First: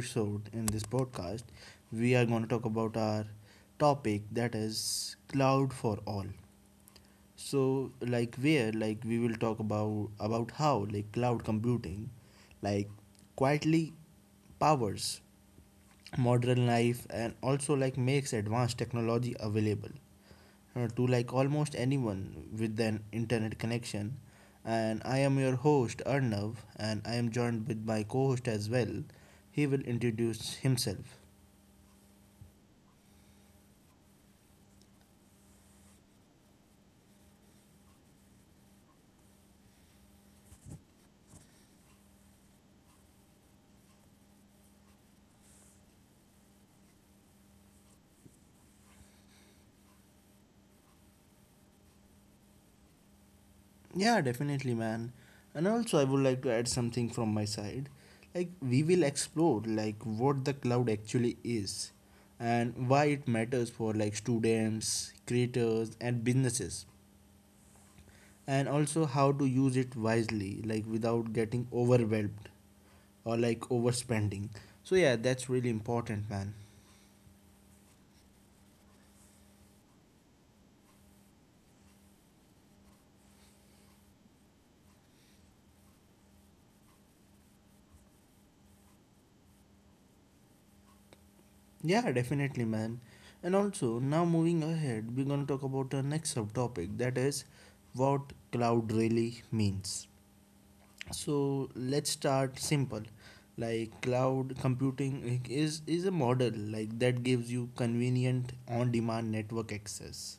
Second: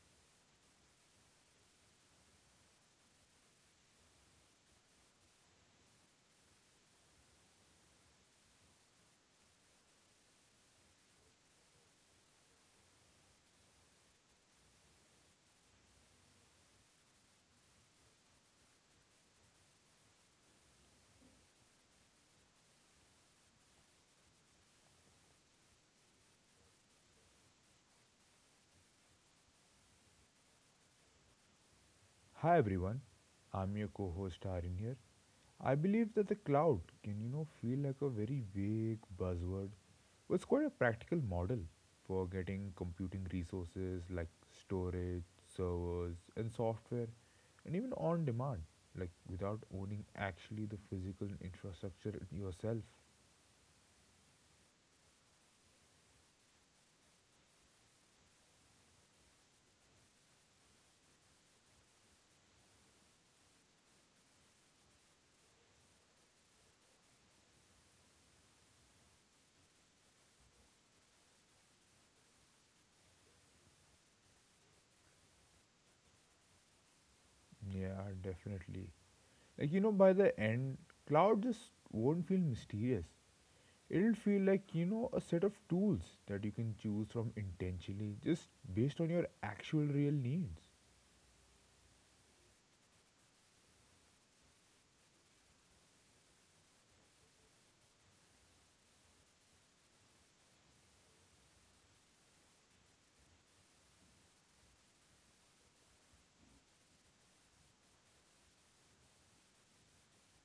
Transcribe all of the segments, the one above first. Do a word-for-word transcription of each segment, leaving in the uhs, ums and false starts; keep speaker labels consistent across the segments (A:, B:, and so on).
A: episode, in this podcast, we are going to talk about our topic that is cloud for all. So like where like we will talk about about how like cloud computing like quietly powers modern life and also like makes advanced technology available uh, to like almost anyone with an internet connection. And I am your host Arnav, and I am joined with my co-host as well. He will introduce himself.
B: Hi everyone, I'm your co-host Arin here. I believe that the cloud can, you know, feel like a very vague buzzword, but it's quite a practical model for getting computing resources like storage, servers, and software, and even on demand, like without owning actually the physical infrastructure yourself.
A: Yeah, definitely, man. And also, I would like to add something from my side. Like, we will explore like what the cloud actually is and why it matters for like students, creators, and businesses, and also how to use it wisely, like without getting overwhelmed or like overspending. So, yeah, that's really important, man.
B: Yeah, definitely. Like you know, by the end, cloud just won't feel mysterious. It'll feel like, you know, a set of tools that you can choose from intentionally just based on your actual real needs.
A: Yeah, definitely, man. And also, now moving ahead, we're going to talk about our next subtopic, that is what cloud really means. So let's start simple. Like cloud computing, like, is is a model like that gives you convenient on demand network access,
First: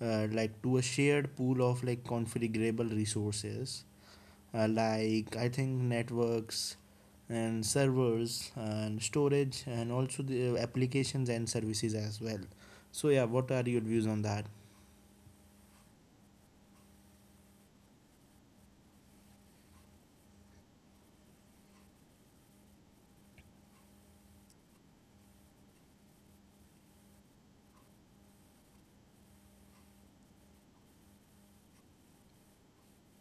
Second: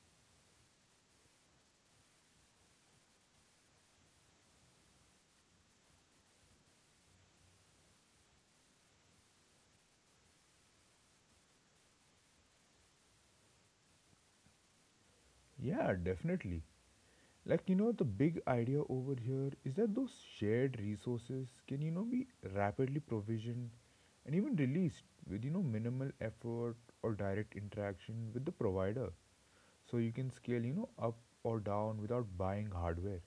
A: uh, like to a shared pool of like configurable resources, uh, like I think networks and servers and storage, and also the uh, applications and services as well. So yeah, what are your views on that?
B: Yeah, definitely. Like, you know, the big idea over here is that those shared resources can, you know, be rapidly provisioned and even released with, you know, minimal effort or direct interaction with the provider. So you can scale, you know, up or down without buying hardware.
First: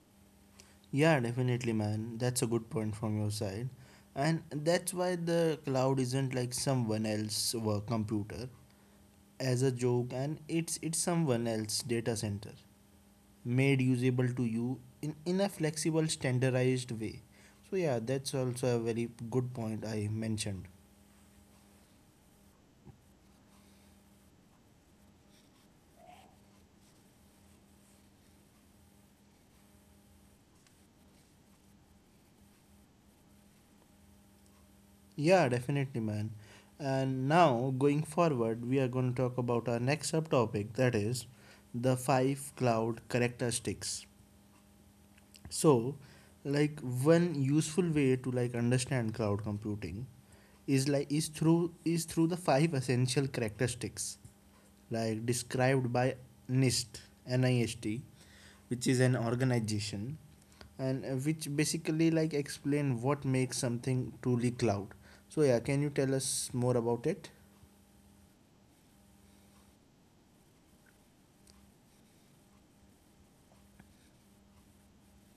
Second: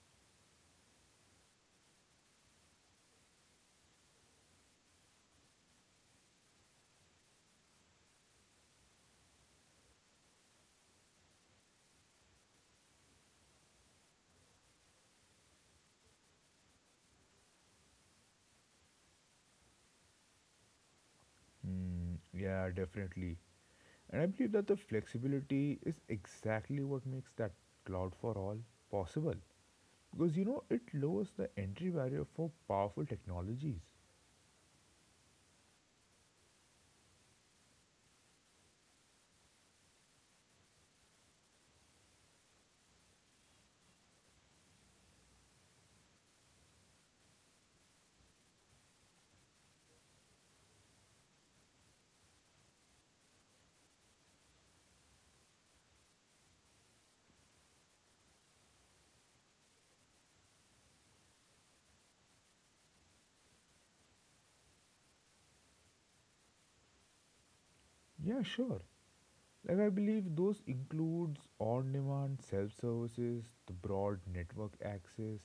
A: Yeah, definitely, man. That's a good point from your side. And that's why the cloud isn't like someone else's work computer as a joke, and it's it's someone else's data center made usable to you in, in a flexible standardized way. So yeah, that's also a very good point I mentioned.
B: Hmm, yeah, definitely. And I believe that the flexibility is exactly what makes that cloud for all possible. Because you know, it lowers the entry barrier for powerful technologies.
A: Yeah, definitely, man. And now going forward, we are going to talk about our next subtopic, that is the five cloud characteristics. So like one useful way to like understand cloud computing is like is through is through the five essential characteristics like described by N I S T N I S T, which is an organization, and uh, which basically like explain what makes something truly cloud. So yeah, can you tell us more about it?
B: Yeah, sure. Like I believe those includes on-demand self-services, the broad network access,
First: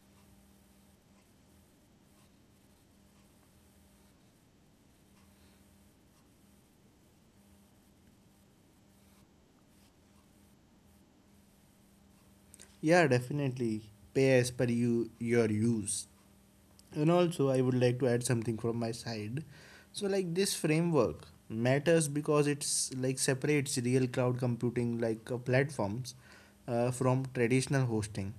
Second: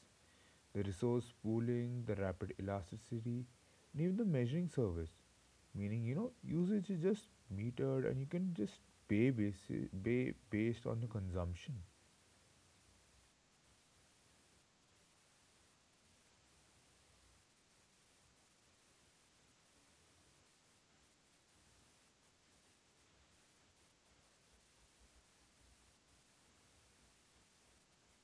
B: the resource pooling, the rapid elasticity, and even the measuring service. Meaning, you know, usage is just metered and you can just pay, basi- pay based on your consumption.
A: Yeah, definitely. Pay as per you, your use. And also, I would like to add something from my side. So, like this framework matters because it's like separates real cloud computing like uh, platforms uh, from traditional hosting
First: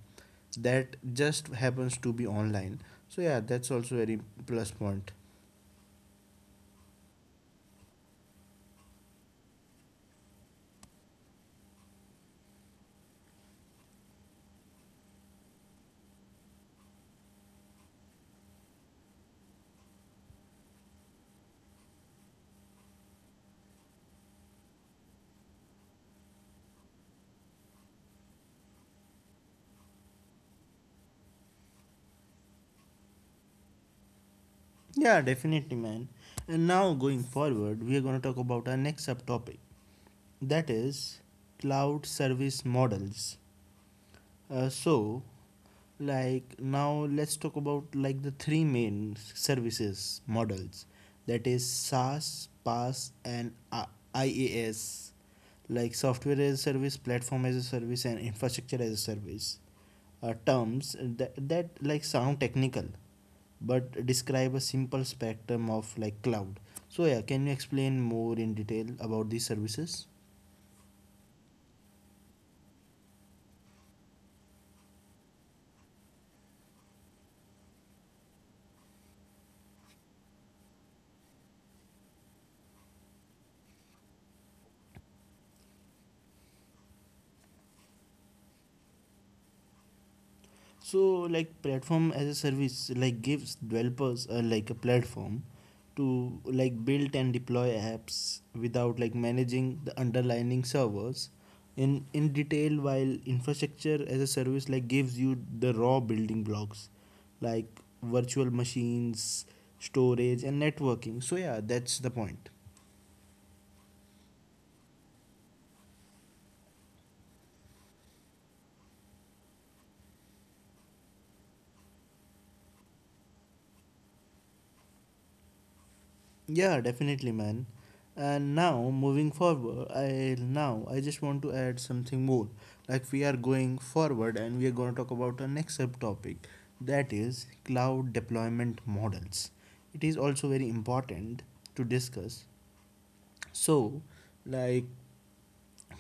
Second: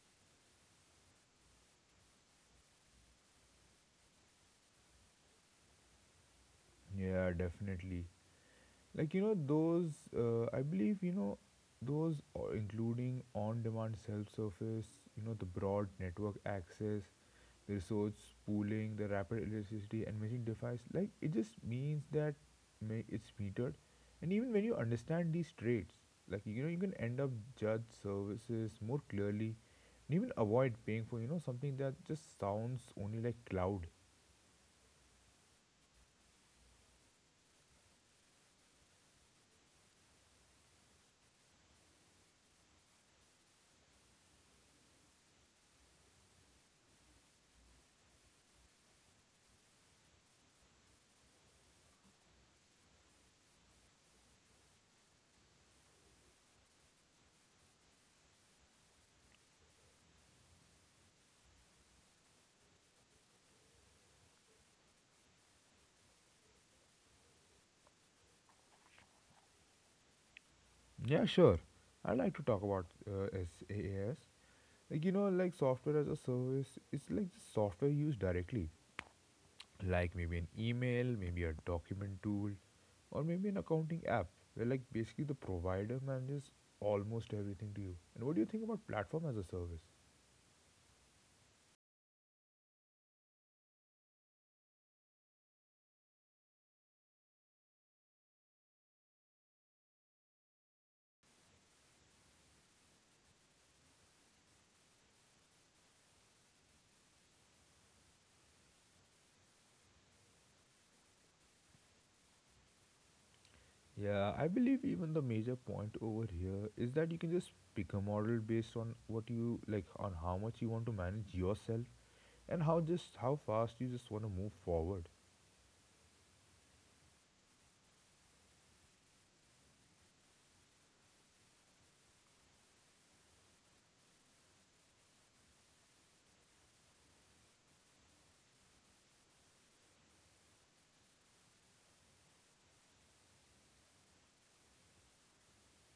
A: that just happens to be online. So yeah, that's also very plus point.
B: Yeah, definitely. Like, you know, those, uh, I believe, you know, those o- including on demand self service, you know, the broad network access, the resource pooling, the rapid elasticity, and machine device, like, it just means that ma- it's metered. And even when you understand these traits, like, you know, you can end up judge services more clearly and even avoid paying for, you know, something that just sounds only like cloud.
A: Yeah, definitely, man. And now going forward, we are gonna talk about our next subtopic, that is cloud service models. Uh, so, like now let's talk about like the three main s- services models, that is SaaS, PaaS, and I- IaaS, like software as a service, platform as a service, and infrastructure as a service. Uh, terms that, that like sound technical, but describe a simple spectrum of like cloud. So yeah, can you explain more in detail about these services?
B: Yeah, sure. I'd like to talk about uh, SaaS. Like, you know, like software as a service, it's like the software used directly, like maybe an email, maybe a document tool, or maybe an accounting app, where like basically the provider manages almost everything to you. And what do you think about platform as a service?
A: So like platform as a service like gives developers uh, like a platform to like build and deploy apps without like managing the underlying servers in in detail, while infrastructure as a service like gives you the raw building blocks, like virtual machines, storage, and networking. So yeah, that's the point.
B: Yeah, I believe even the major point over here is that you can just pick a model based on what you like, on how much you want to manage yourself, and how just how fast you just want to move forward.
A: Yeah, definitely, man. And now moving forward, I now I just want to add something more. Like we are going forward and we are going to talk about our next subtopic, that is cloud deployment models. It is also very important to discuss. So like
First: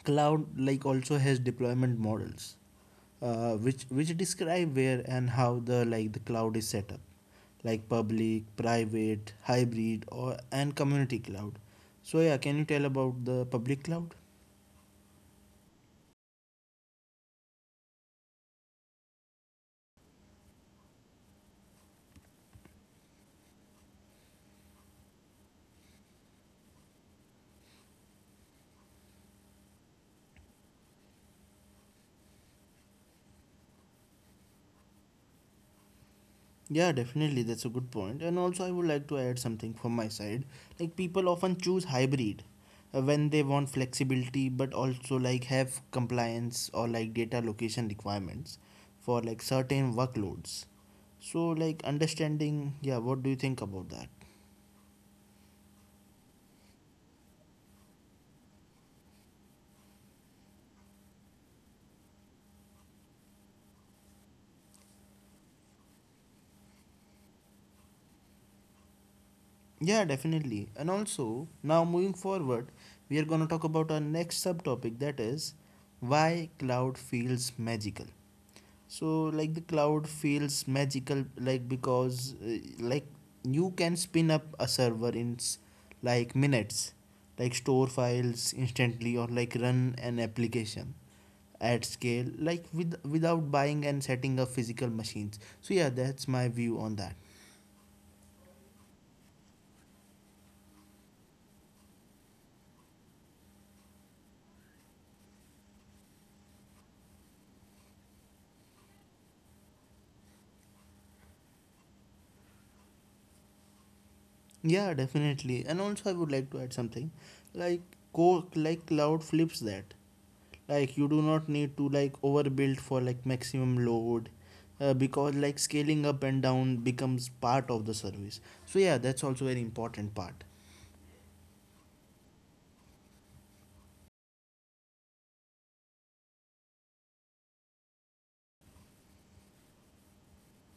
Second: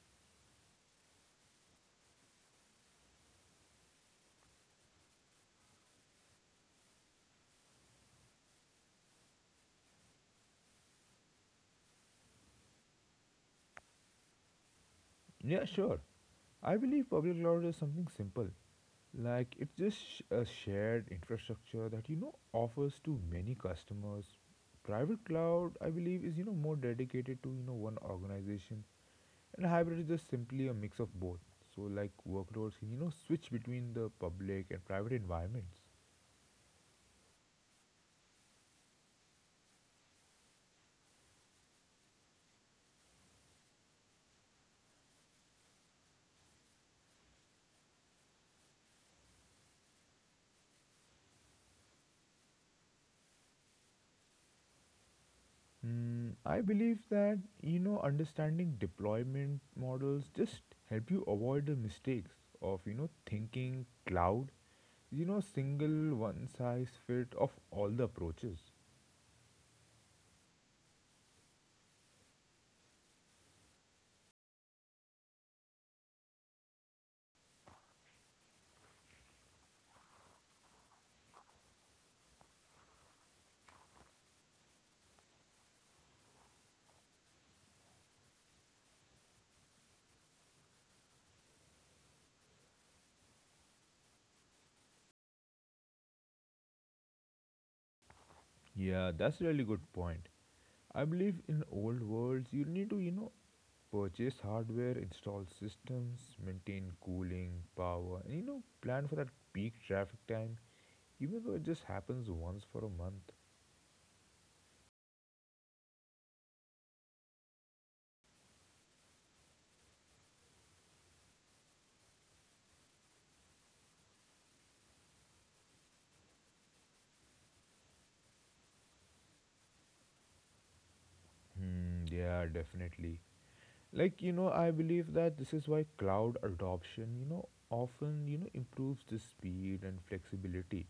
A: cloud like also has deployment models, uh, which which describe where and how the like the cloud is set up, like public, private, hybrid, or and community cloud. So yeah, can you tell about the public cloud?
B: Yeah, sure. I believe public cloud is something simple. Like it's just sh- a shared infrastructure that you know offers to many customers. Private cloud, I believe, is you know more dedicated to you know one organization, and hybrid is just simply a mix of both. So like workloads can you know switch between the public and private environments.
A: Yeah, definitely, that's a good point. And also, I would like to add something from my side. Like, people often choose hybrid uh, when they want flexibility, but also like have compliance or like data location requirements for like certain workloads. So, like understanding, yeah, what do you think about that?
B: Mm, I believe that you know understanding deployment models just help you avoid the mistakes of you know thinking cloud you know single one size fit of all the approaches.
A: Yeah, definitely. And also, now moving forward, we are going to talk about our next subtopic, that is why cloud feels magical. So like the cloud feels magical like because uh, like you can spin up a server in s- like minutes, like store files instantly or like run an application at scale like with without buying and setting up physical machines. So yeah, that's my view on that.
B: Yeah, that's really good point. I believe in old worlds you need to, you know, purchase hardware, install systems, maintain cooling power, and you know plan for that peak traffic time, even though it just happens once for a month.
A: Yeah, definitely. And also, I would like to add something, like co like cloud flips that. Like you do not need to like overbuild for like maximum load, uh, because like scaling up and down becomes part of the service. So yeah, that's also very important part.
B: Hmm, yeah, definitely. Like you know, I believe that this is why cloud adoption you know often you know improves the speed and flexibility,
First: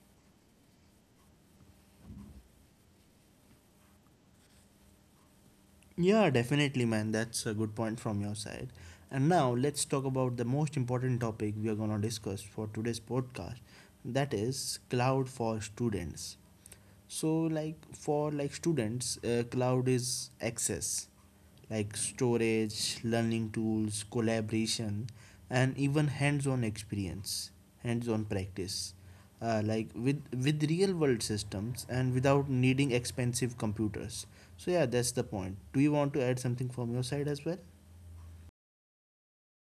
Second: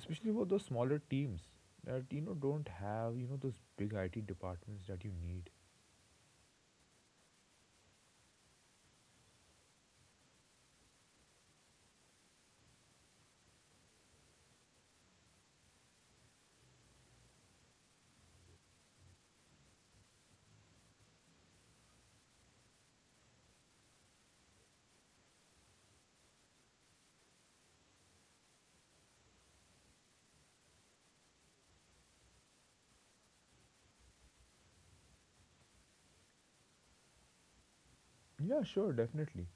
B: especially for those smaller teams that you know don't have you know those big I T departments that you need.
A: Yeah, definitely, man. That's a good point from your side. And now let's talk about the most important topic we are gonna discuss for today's podcast. That is cloud for students. So like for like students, uh, cloud is access, like storage, learning tools, collaboration, and even hands-on experience hands-on practice uh, like with with real world systems and without needing expensive computers. So yeah, that's the point. Do you want to add something from your side as well?
B: Yeah, sure, definitely.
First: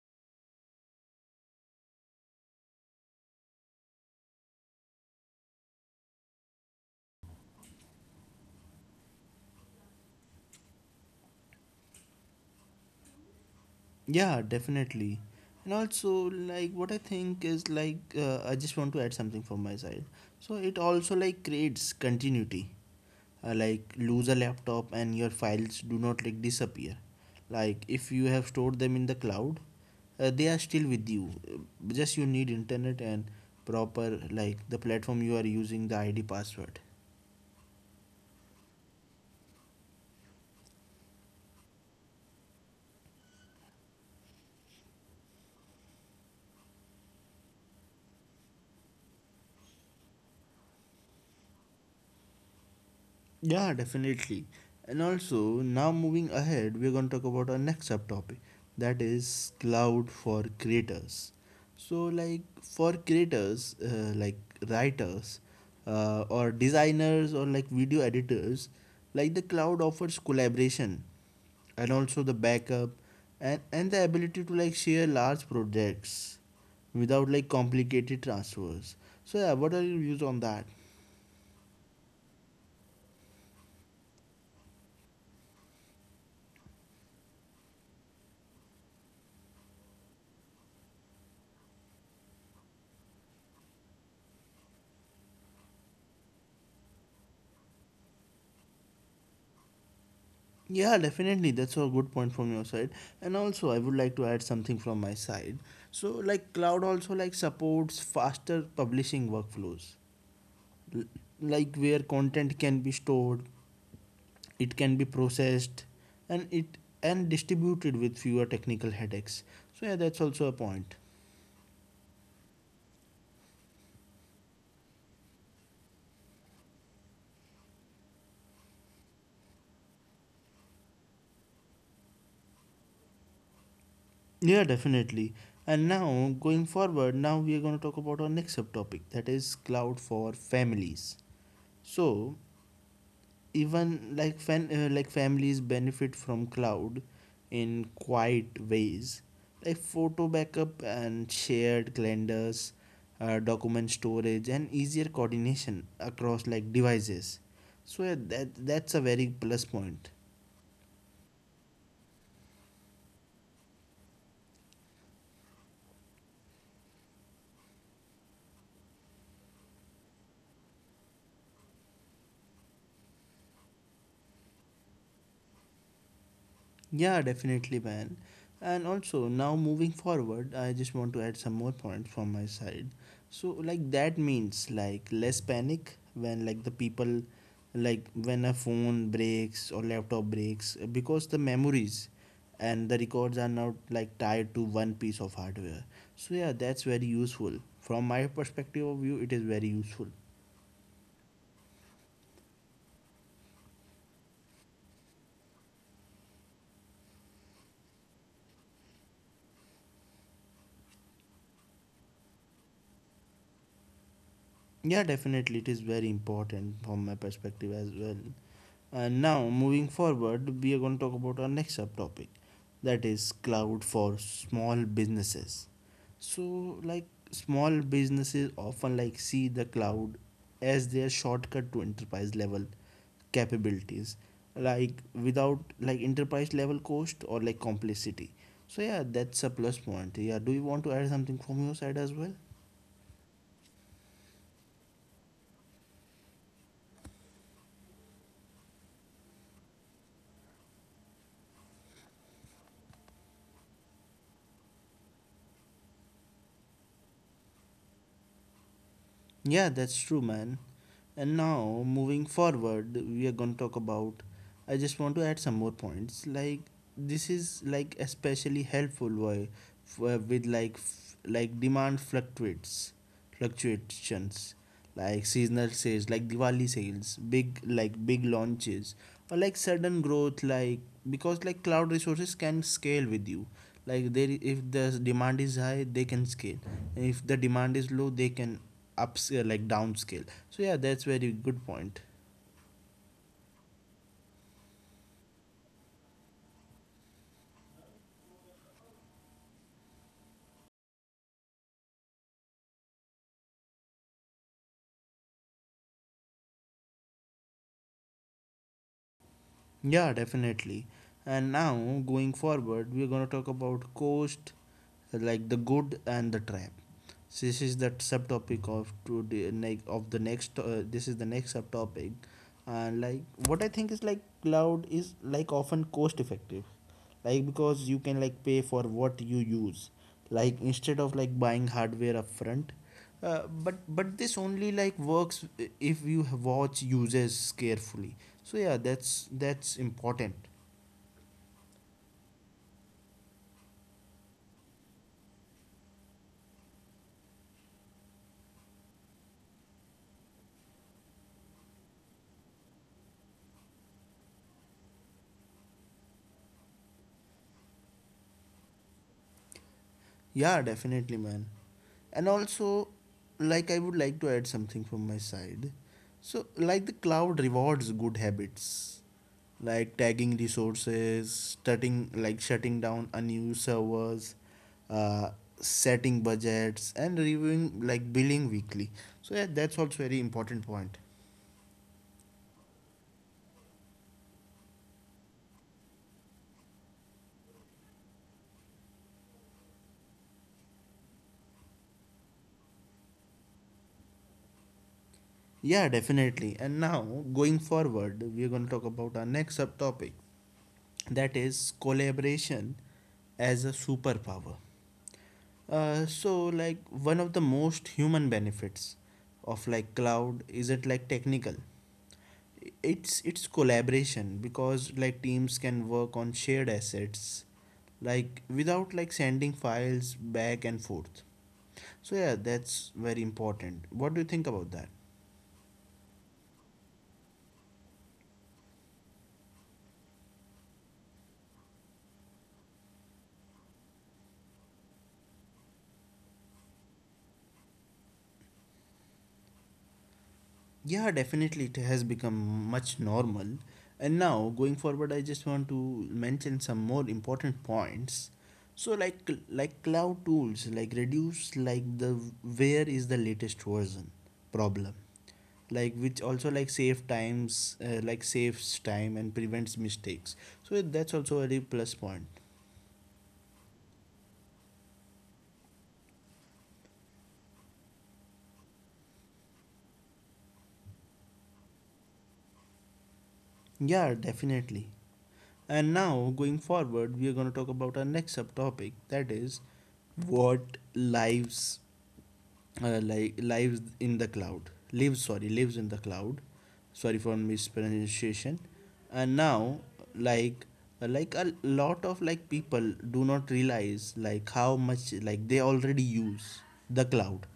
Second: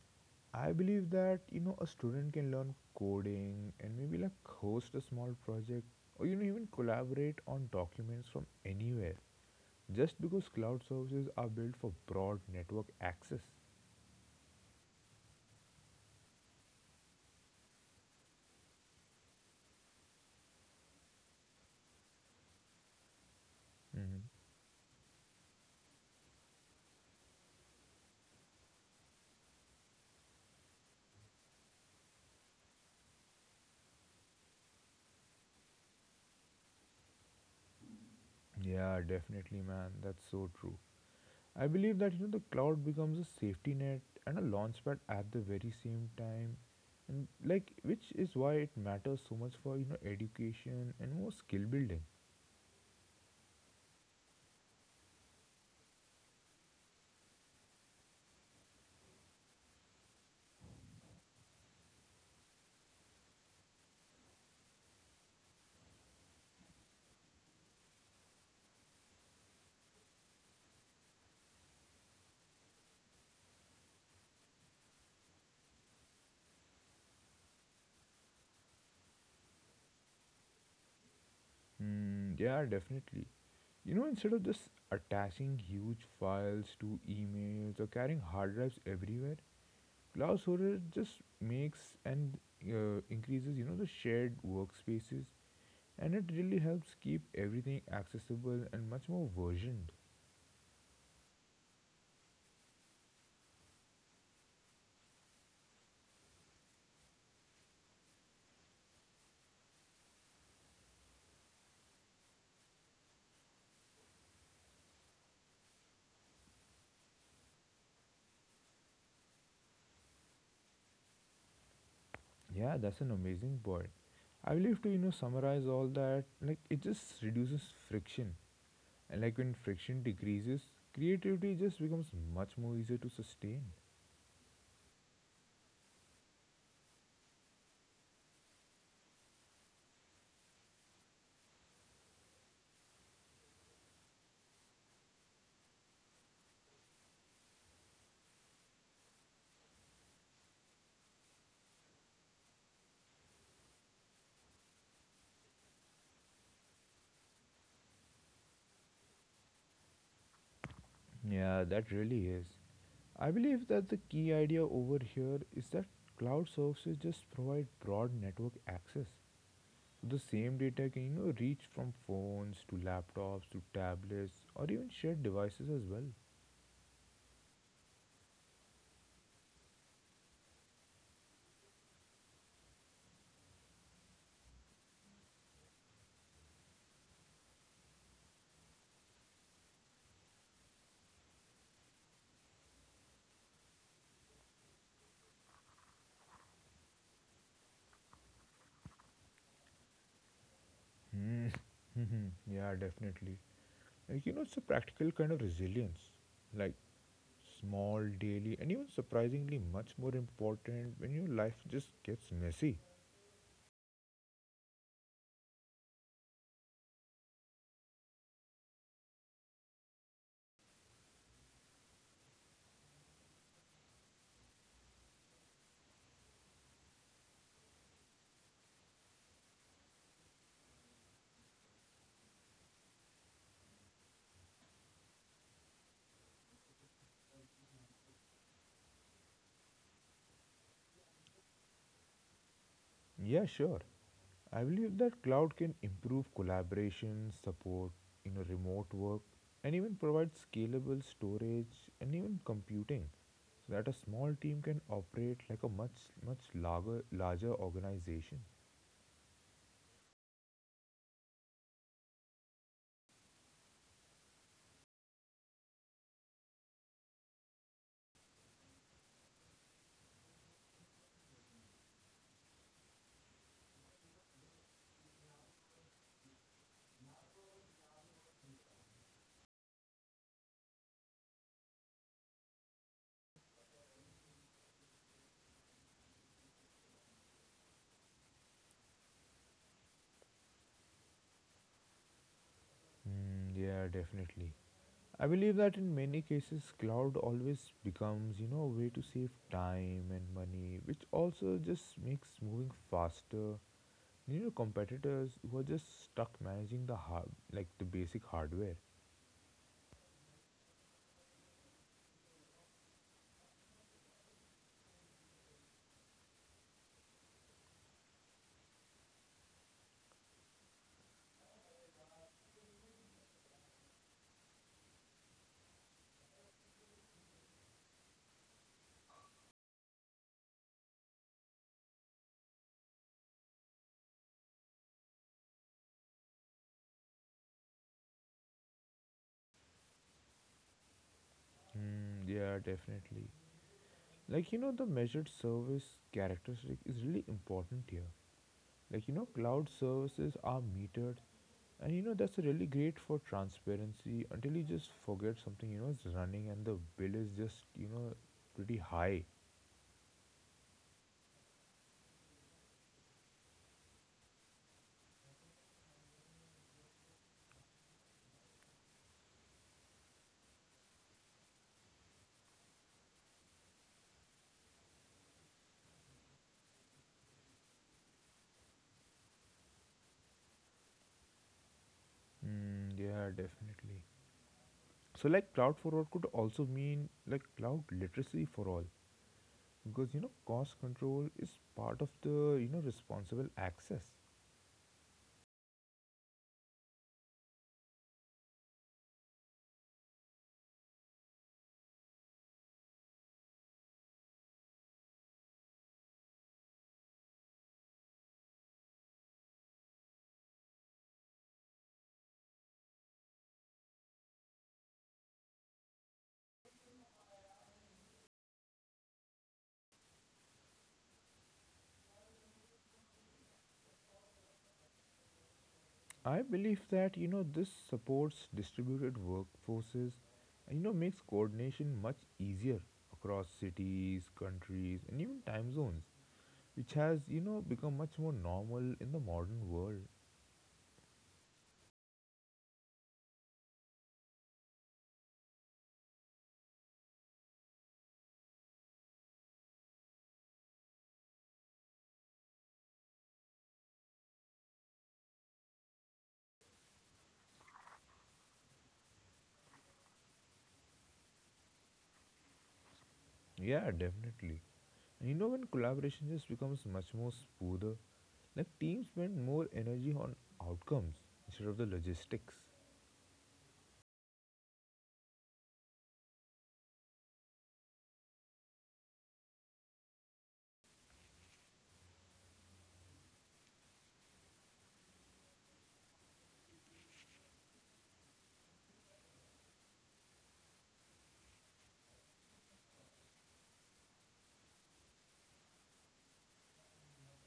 B: I believe that you know a student can learn coding and maybe like host a small project or you know even collaborate on documents from anywhere just because cloud services are built for broad network access.
A: Yeah, definitely. And also like what I think is like uh, I just want to add something from my side. So it also like creates continuity, uh, like
B: Hmm.
A: lose a laptop and your files do not like disappear. Like if you have stored them in the cloud, uh, they are still with you. Uh, just you need internet and proper, like the platform you are using, the id password.
B: Yeah, definitely, man. That's so true. I believe that you know the cloud becomes a safety net and a launchpad at the very same time, and like which is why it matters so much for you know education and more skill building.
A: Yeah, definitely. And also, now moving ahead, we're going to talk about our next subtopic, that is cloud for creators. So, like for creators, uh, like writers, uh, or designers, or like video editors, like the cloud offers collaboration and also the backup, and, and the ability to like share large projects without like complicated transfers. So, yeah, what are your views on that?
B: Mm, yeah, definitely. You know, instead of just attaching huge files to emails or carrying hard drives everywhere, cloud storage just makes and uh, increases you know the shared workspaces, and it really helps keep everything accessible and much more versioned.
A: Yeah, definitely. That's a good point from your side. And also, I would like to add something from my side. So, like cloud also like supports faster publishing workflows, L- like where content can be stored, it can be processed, and it and distributed with fewer technical headaches. So yeah, that's also a point.
B: Yeah, that's an amazing point. I will have to, you know, summarize all that. Like, it just reduces friction. And, like, when friction decreases, creativity just becomes much more easier to sustain.
A: Yeah, definitely. And now going forward, now we are going to talk about our next subtopic, that is cloud for families. So even like fan, uh, like families benefit from cloud in quiet ways, like photo backup and shared calendars, uh, document storage, and easier coordination across like devices. So yeah, that that's a very plus point.
B: Yeah, that really is. I believe that the key idea over here is that cloud services just provide broad network access. So the same data can, you know, reach from phones to laptops to tablets or even shared devices as well.
A: Yeah, definitely, man. And also, now moving forward, I just want to add some more points from my side. So, like, that means like less panic when, like, the people, like, when a phone breaks or laptop breaks, because the memories and the records are now like tied to one piece of hardware. So, yeah, that's very useful. From my perspective of view, it is very useful.
B: Hmm. Yeah, definitely. Like, you know, it's a practical kind of resilience, like small, daily, and even surprisingly much more important when your life just gets messy.
A: Yeah, definitely, it is very important from my perspective as well. And now, moving forward, we are going to talk about our next subtopic, that is cloud for small businesses. So, like, small businesses often like see the cloud as their shortcut to enterprise level capabilities like without like enterprise level cost or like complexity. So yeah, that's a plus point. Yeah, do you want to add something from your side as well?
B: Yeah, sure. I believe that cloud can improve collaboration, support, you know, remote work, and even provide scalable storage and even computing so that a small team can operate like a much, much larger, larger organization.
A: Yeah, that's true, man. And now, moving forward, we are going to talk about. I just want to add some more points. Like this is like especially helpful why for with like f- like demand fluctuates, fluctuations, like seasonal sales, like Diwali sales, big like big launches, or like sudden growth, like because like cloud resources can scale with you. Like there, if the demand is high, they can scale. And if the demand is low, they can upscale like downscale. So yeah, that's very good point.
B: Mm, yeah, definitely. I believe that in many cases, cloud always becomes, you know, a way to save time and money, which also just makes moving faster. You know, competitors who are just stuck managing the hard, like the basic hardware.
A: Yeah, definitely. And now going forward, we're going to talk about cost, like the good and the trap. So this is the subtopic of today, like of the next, uh, this is the next subtopic. And like what I think is like cloud is like often cost effective, like because you can like pay for what you use, like instead of like buying hardware upfront. Uh, but but this only like works if you watch users carefully. So yeah, that's that's important.
B: Mm, yeah, definitely. Like you know, the measured service characteristic is really important here. Like you know cloud services are metered and you know that's really great for transparency until you just forget something you know is running and the bill is just you know pretty high.
A: Yeah, definitely, man. And also, like, I would like to add something from my side. So, like, the cloud rewards good habits, like tagging resources, shutting, like, shutting down unused servers, uh, setting budgets, and reviewing, like, billing weekly. So, yeah, that's also very important point.
B: Mm, yeah, definitely. So like cloud for all could also mean like cloud literacy for all, because you know cost control is part of the you know responsible access.
A: Yeah, definitely. And now, going forward, we're going to talk about our next subtopic, that is collaboration as a superpower. Uh, so like one of the most human benefits of like cloud is it like technical it's it's collaboration because like teams can work on shared assets like without like sending files back and forth. So yeah, that's very important. What do you think about that?
B: I believe that you know this supports distributed workforces and you know makes coordination much easier across cities, countries and even time zones, which has you know become much more normal in the modern world.
A: Yeah, definitely it has become much normal. And now, going forward, I just want to mention some more important points. So, like cl- like cloud tools, like reduce like the where is the latest version problem, like which also like save times, uh, like saves time and prevents mistakes. So that's also a very plus point.
B: Yeah, definitely. And you know when collaboration just becomes much more smoother, like teams spend more energy on outcomes instead of the logistics.
A: Yeah, definitely. And now, going forward, we are going to talk about our next subtopic that is what lives uh, like lives in the cloud lives sorry lives in the cloud, sorry for mispronunciation. And now, like, uh, like a lot of like people do not realize like how much like they already use the cloud,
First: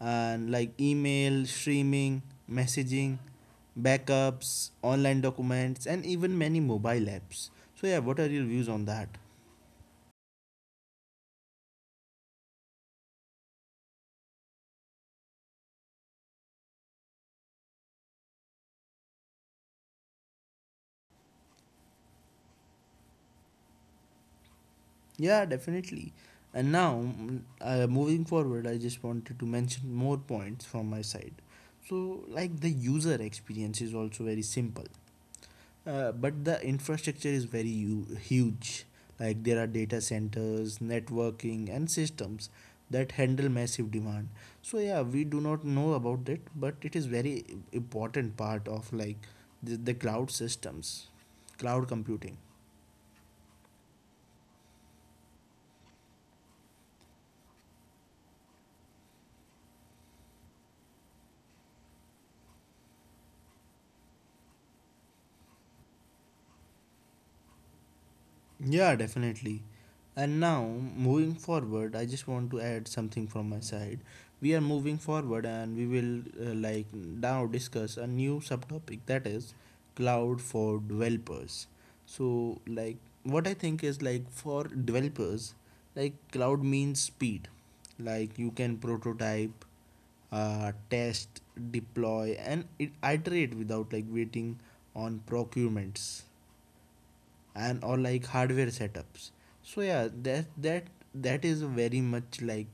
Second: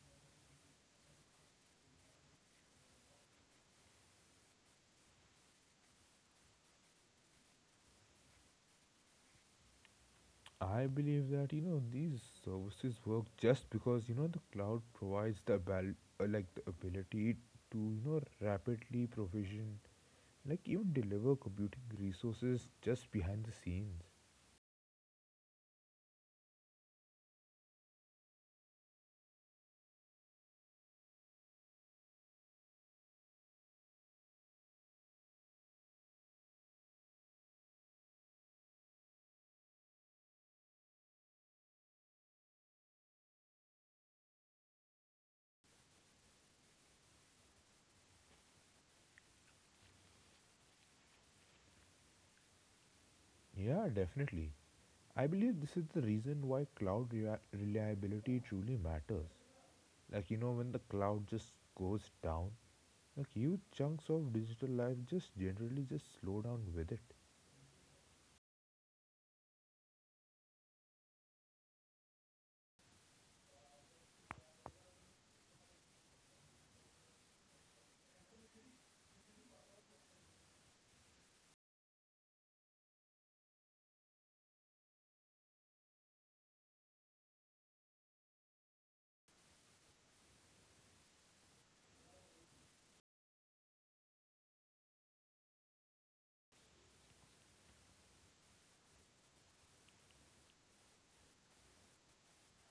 A: and like email, streaming, messaging, backups, online documents, and even many mobile apps. So yeah, what are your views on that?
B: I believe that you know these services work just because you know the cloud provides the abal- uh, like the ability to you know rapidly provision like even deliver computing resources just behind the scenes.
A: Yeah, definitely. And now, mm, uh, moving forward, I just wanted to mention more points from my side. So, like the user experience is also very simple, uh, but the infrastructure is very u- huge. Like there are data centers, networking, and systems that handle massive demand. So yeah, we do not know about that, but it is very important part of like the, the cloud systems, cloud computing.
B: Yeah, definitely. I believe this is the reason why cloud rea- reliability truly matters. Like you know when the cloud just goes down, like huge chunks of digital life just generally just slow down with it.
A: Yeah, definitely. And now, moving forward, I just want to add something from my side. We are moving forward and we will uh, like now discuss a new subtopic that is cloud for developers. So, like what I think is like for developers, like cloud means speed. Like you can prototype, uh, test, deploy and it- iterate without like waiting on procurements and or like hardware setups. So yeah, that that that is very much like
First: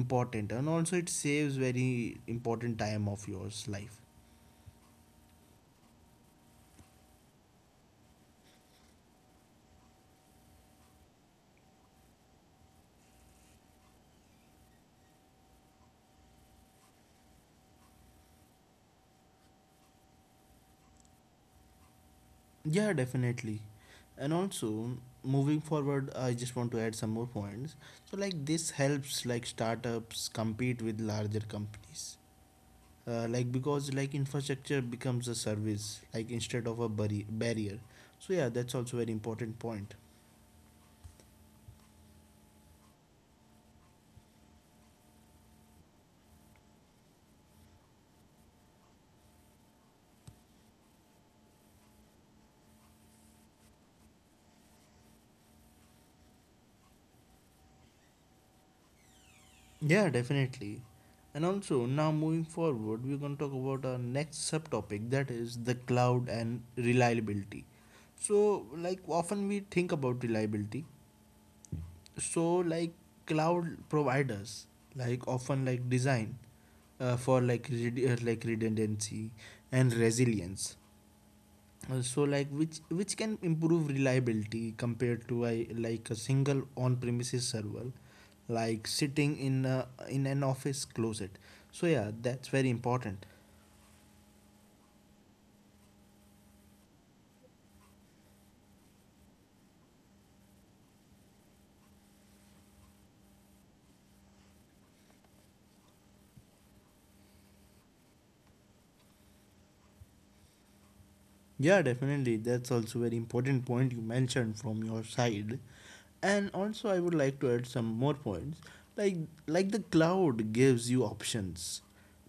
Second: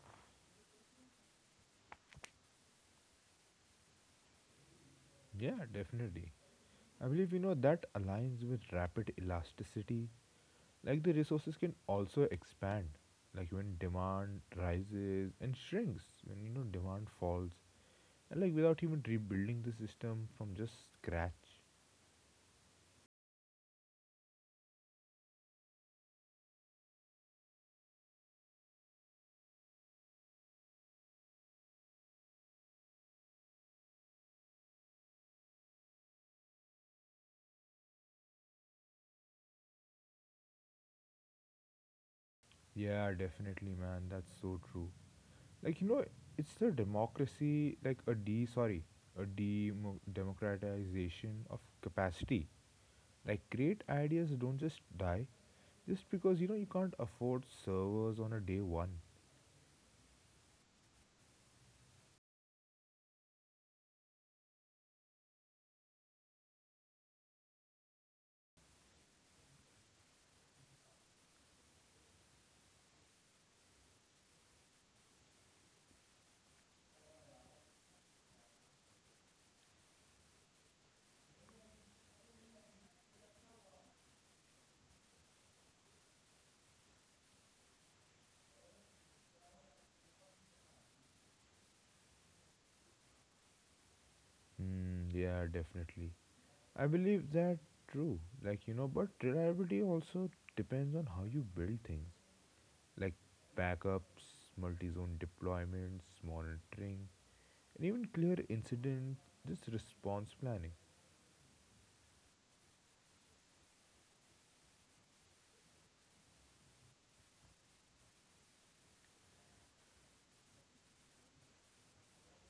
A: important, and also it saves very important time of yours life.
B: Yeah, definitely. I believe you know that aligns with rapid elasticity. Like the resources can also expand, like when demand rises and shrinks, when you know demand falls, and like without even rebuilding the system from just scratch.
A: Yeah, definitely. And also, moving forward, I just want to add some more points. So like this helps like startups compete with larger companies, uh, like because like infrastructure becomes a service like instead of a barri- barrier. So yeah, that's also very important point.
B: Yeah, definitely, man. That's so true. Like you know, it's the democracy, like a d sorry, a demo- democratization of capacity. Like great ideas don't just die just because you know you can't afford servers on a day one.
A: Yeah, definitely. And also, now moving forward, we're going to talk about our next subtopic that is the cloud and reliability. So, like, often we think about reliability. So, like, cloud providers, like, often like design uh, for like, red- uh, like redundancy and resilience. Uh, so like which which can improve reliability compared to a like a single on-premises server like sitting in a, in an office closet. So yeah, that's very important.
B: Mm, yeah, definitely. I believe that true. Like, you know, but reliability also depends on how you build things. Like backups, multi-zone deployments, monitoring, and even clear incident, just response planning.
A: Yeah, definitely. That's also very important point you mentioned from your side. And also I would like to add some more points. Like like the cloud gives you options,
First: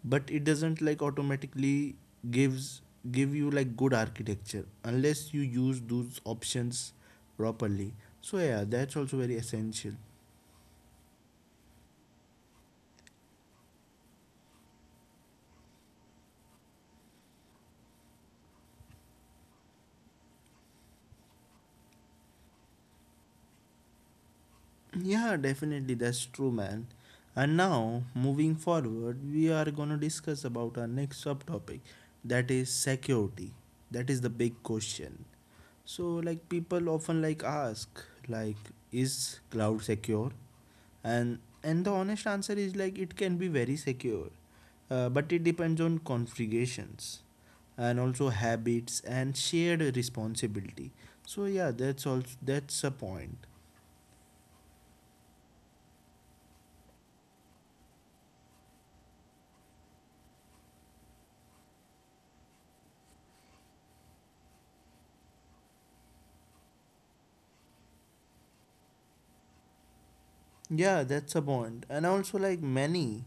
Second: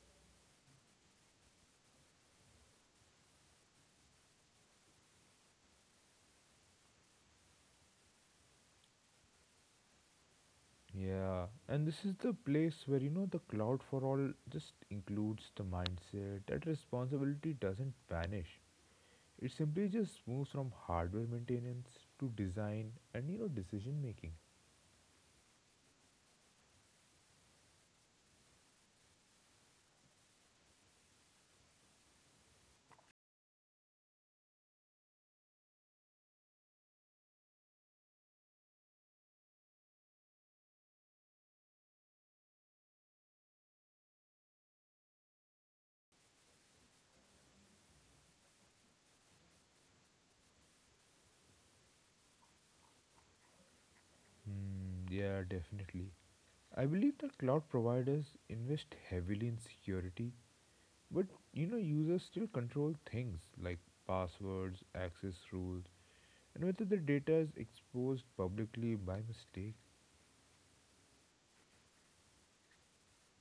A: but it doesn't like automatically gives give you like good architecture unless you use those options properly. So yeah, that's also very essential.
B: Yeah, and this is the place where, you know, the cloud for all just includes the mindset that responsibility doesn't vanish. It simply just moves from hardware maintenance to design and, you know, decision making.
A: Yeah, definitely that's true, man. And now, moving forward, we are going to discuss about our next subtopic that is security. That is the big question. So like people often like ask like is cloud secure? And and the honest answer is like it can be very secure. Uh, but it depends on configurations and also habits and shared responsibility. So yeah, that's also that's a point.
B: Hmm. Yeah, definitely. I believe that cloud providers invest heavily in security, but you know, users still control things like passwords, access rules, and whether the data is exposed publicly by mistake.
A: Yeah, that's a point. And also, like many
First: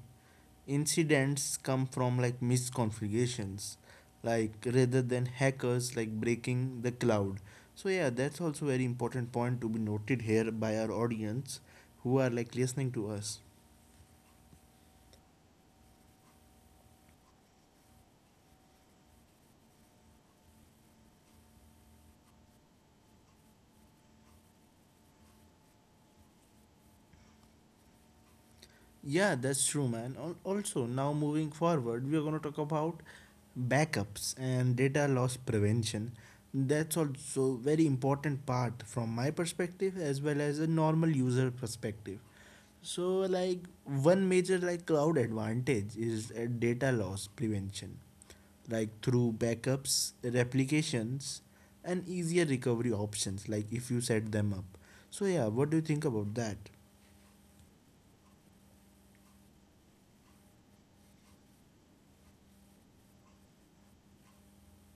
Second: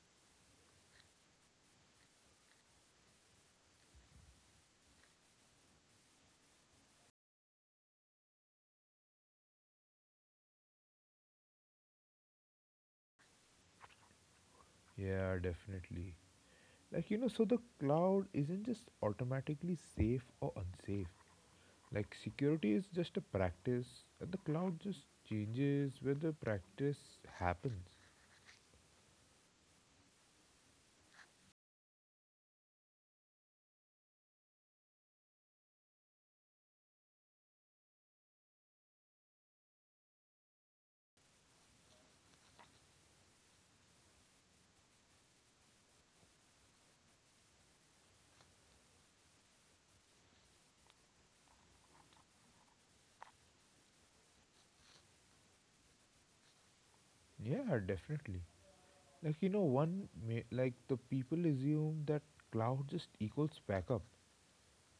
A: incidents come from like misconfigurations, like rather than hackers like breaking the cloud. So yeah, that's also very important point to be noted here by our audience who are like listening to us.
B: Yeah, definitely. Like, you know, so the cloud isn't just automatically safe or unsafe. Like, security is just a practice, and the cloud just changes where the practice happens.
A: Yeah, that's true, man. Al- Also, now moving forward, we are going to talk about backups and data loss prevention. That's also very important part from my perspective as well as a normal user perspective. So, like one major like cloud advantage is uh, data loss prevention, like through backups, replications, and easier recovery options, like if you set them up. So yeah, what do you think about that?
B: Yeah, definitely. Like you know, one may, like the people assume that cloud just equals backup,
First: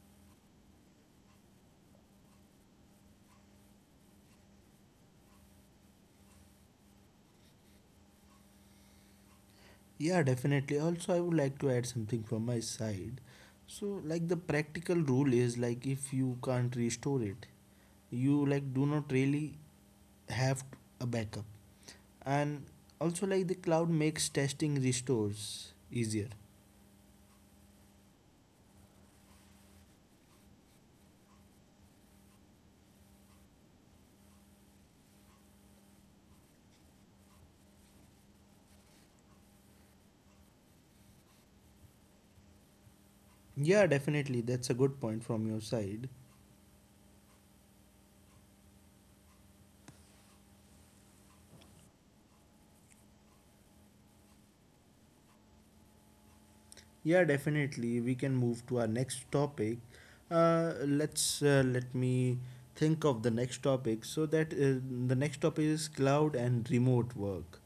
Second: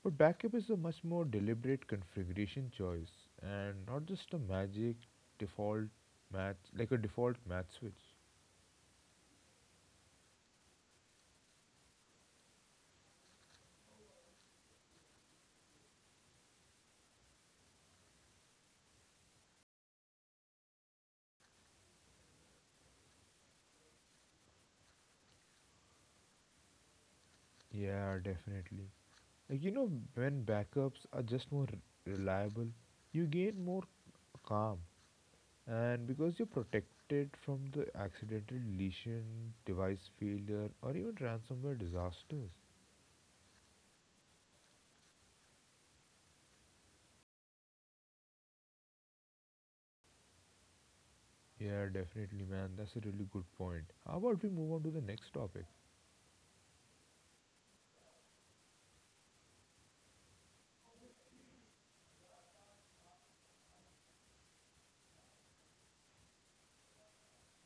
B: but backup is a much more deliberate configuration choice and not just a magic default match like a default match switch.
A: Yeah, definitely. Also, I would like to add something from my side. So, like the practical rule is like if you can't restore it, you like do not really have a backup. And also like the cloud makes testing restores easier.
B: Yeah, definitely. Like you know, when backups are just more re- reliable, you gain more calm, and because you're protected from the accidental deletion, device failure, or even ransomware disasters.
A: Yeah, definitely. That's a good point from your side.
B: Yeah, definitely, man. That's a really good point. How about we move on to the next topic?
A: Yeah, definitely. We can move to our next topic. Uh, let's uh, let me think of the next topic. So that uh, the next topic is cloud and remote work.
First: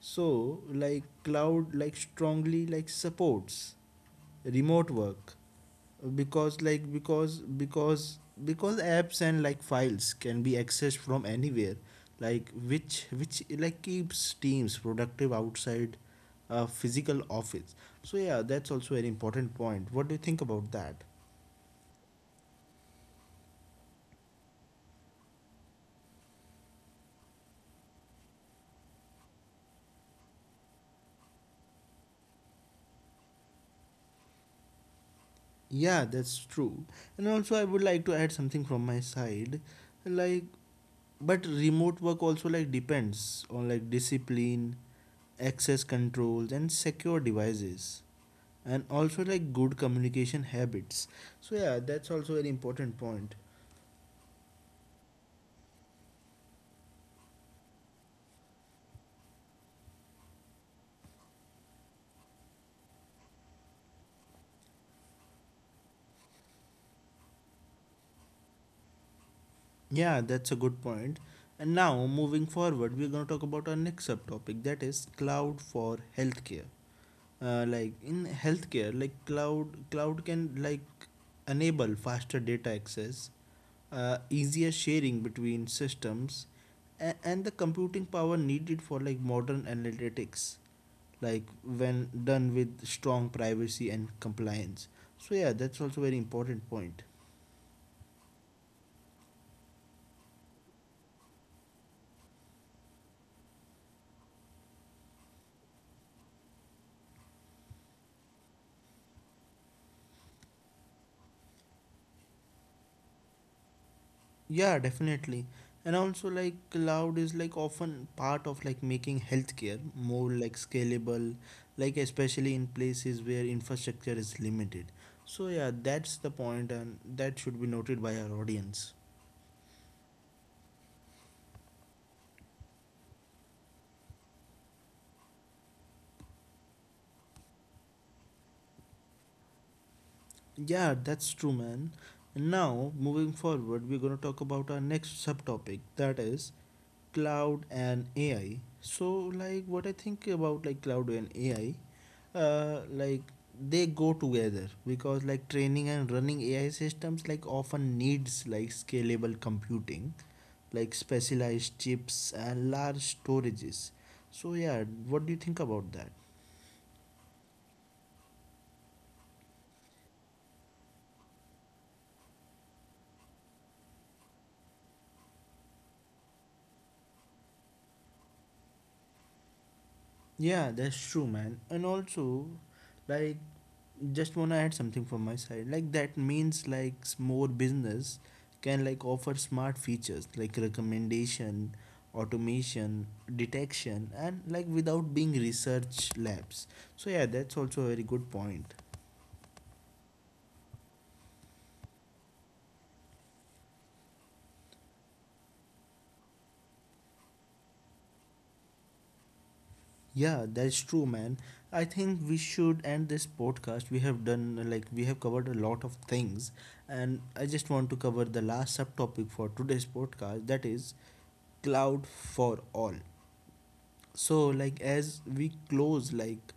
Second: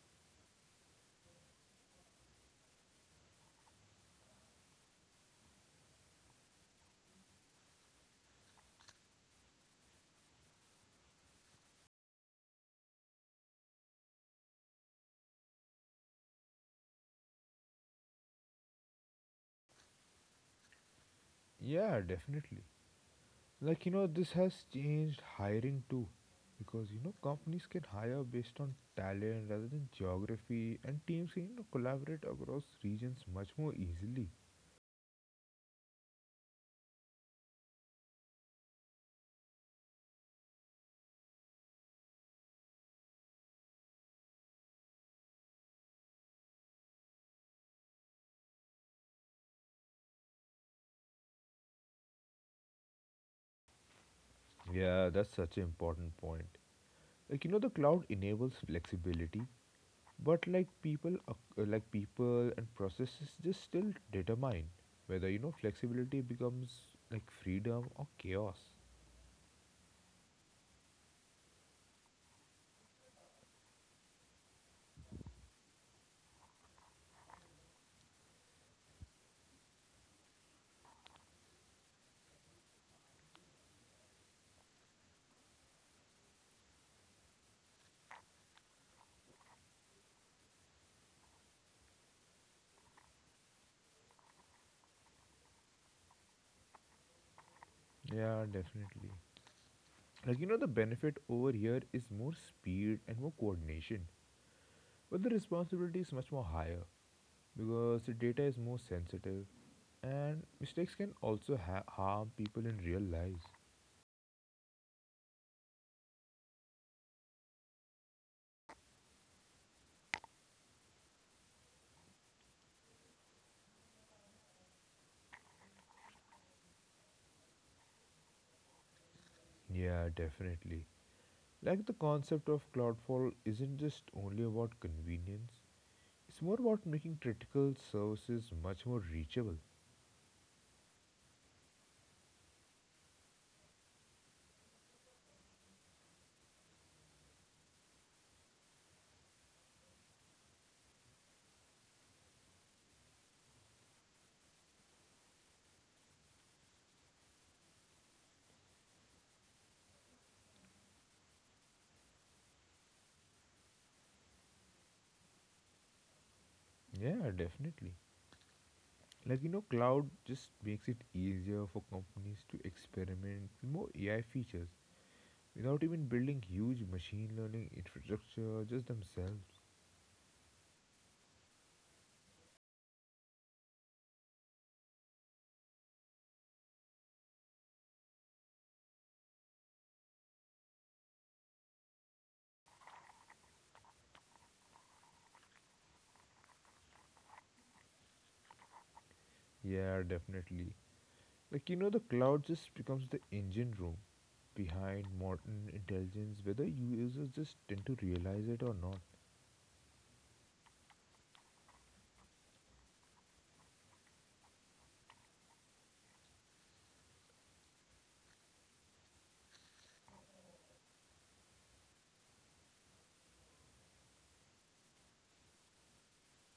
A: So like cloud like strongly like supports remote work because like because because because apps and like files can be accessed from anywhere, like which which like keeps teams productive outside a physical office. So yeah, that's also an important point. What do you think about that?
B: Yeah, definitely. Like, you know, this has changed hiring too. Because, you know, companies can hire based on talent rather than geography, and teams can, you know, collaborate across regions much more easily.
A: Yeah, that's true. And also I would like to add something from my side. Like, but remote work also like depends on like discipline, access controls and secure devices, and also like good communication habits. So yeah, that's also very important point.
B: Yeah, that's such an important point. Like, you know, the cloud enables flexibility, but like people, ac- uh, like people and processes just still determine whether you know flexibility becomes like freedom or chaos.
A: Yeah, that's a good point point. And now moving forward, we're going to talk about our next subtopic that is cloud for healthcare. Uh, like in healthcare like cloud cloud can like enable faster data access, uh, easier sharing between systems, a- and the computing power needed for like modern analytics, like when done with strong privacy and compliance. So yeah, that's also very important point.
B: Yeah, definitely. Like, you know, the benefit over here is more speed and more coordination, but the responsibility is much more higher because the data is more sensitive and mistakes can also ha- harm people in real lives.
A: Yeah, definitely. And also like cloud is like often part of like making healthcare more like scalable, like especially in places where infrastructure is limited. So yeah, that's the point and that should be noted by our audience.
B: Yeah, definitely. Like, the concept of Cloudfall isn't just only about convenience, it's more about making critical services much more reachable.
A: Yeah, that's true, man. And now moving forward, we're going to talk about our next subtopic that is cloud and A I. So like what I think about like cloud and A I, uh, like they go together because like training and running A I systems like often needs like scalable computing, like specialized chips and large storages. So yeah, what do you think about that?
B: Yeah, definitely. Like, you know, cloud just makes it easier for companies to experiment with more A I features without even building huge machine learning infrastructure just themselves.
A: Yeah, that's true, man. And also, like, just wanna add something from my side, like that means like s- more business can like offer smart features like recommendation, automation, detection, and like without being research labs. So yeah, that's also a very good point.
B: Yeah, definitely. Like you know, the cloud just becomes the engine room behind modern intelligence whether users just tend to realize it or not.
A: Yeah, that's true, man. I think we should end this podcast. We have done like we have covered a lot of things, and I just want to cover the last subtopic for today's podcast that is cloud for all. So like as we close like,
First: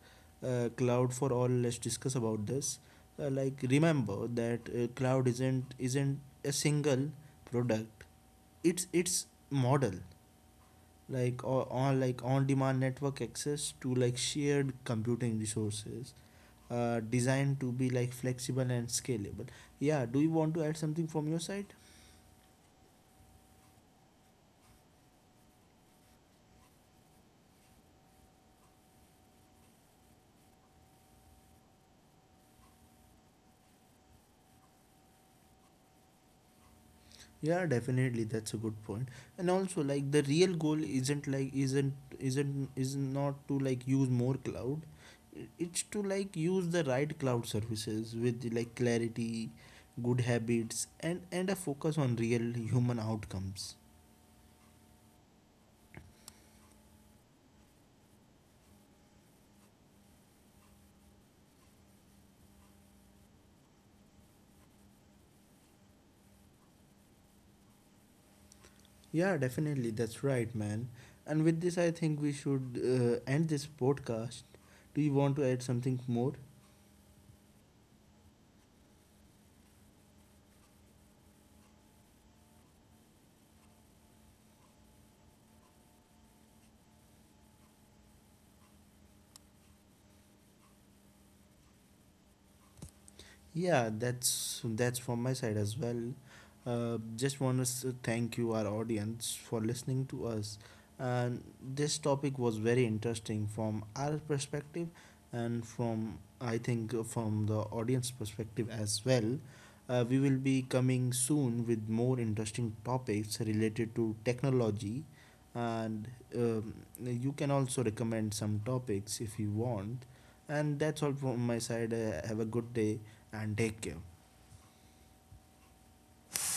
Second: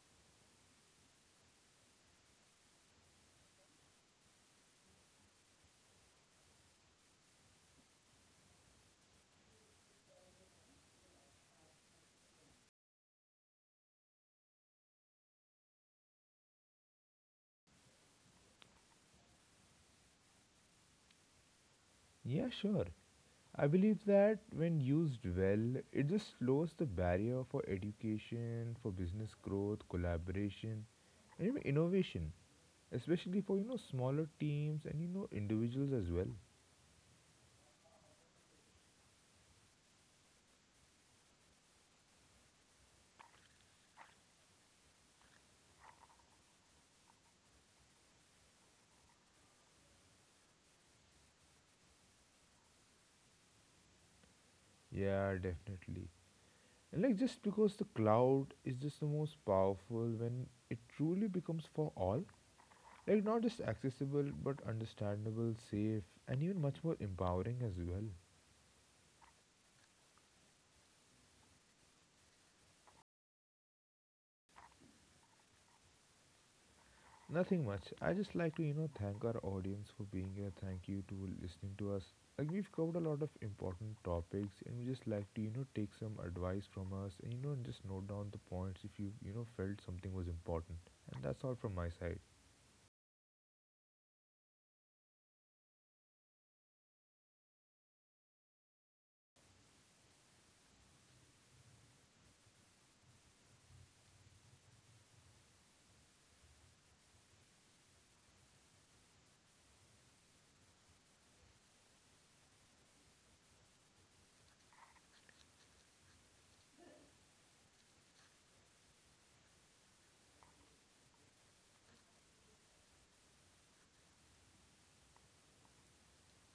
A: uh, cloud for all, let's discuss about this. Uh, like remember that uh, cloud isn't isn't a single product, it's it's model, like or on like on demand network access to like shared computing resources, uh, designed to be like flexible and scalable. Yeah, do you want to add something from your side?
B: Yeah, sure. I believe that when used well it just lowers the barrier for education, for business growth, collaboration, and even innovation, especially for you know smaller teams and you know individuals as well.
A: Yeah, definitely that's a good point. And also like the real goal isn't like isn't isn't is not to like use more cloud. I- It's to like use the right cloud services with like clarity, good habits and and a focus on real human outcomes.
B: Yeah, definitely. And like just because the cloud is just the most powerful when it truly becomes for all, like not just accessible but understandable, safe, and even much more empowering as well.
A: Yeah, definitely that's right, man. And with this I think we should uh, end this podcast. Do you want to add something more?
B: Nothing much. I just like to you know thank our audience for being here. Thank you to listening to us. Like we've covered a lot of important topics, and we just like to you know take some advice from us, and you know just note down the points if you you know felt something was important. And that's all from my side.
A: Yeah, that's that's from my side as well. Uh, just want to thank you, our audience, for listening to us. And this topic was very interesting from our perspective, and from I think uh, from the audience perspective as well. Uh, we will be coming soon with more interesting topics related to technology, and um, you can also recommend some topics if you want. And that's all from my side. Uh, have a good day and take care.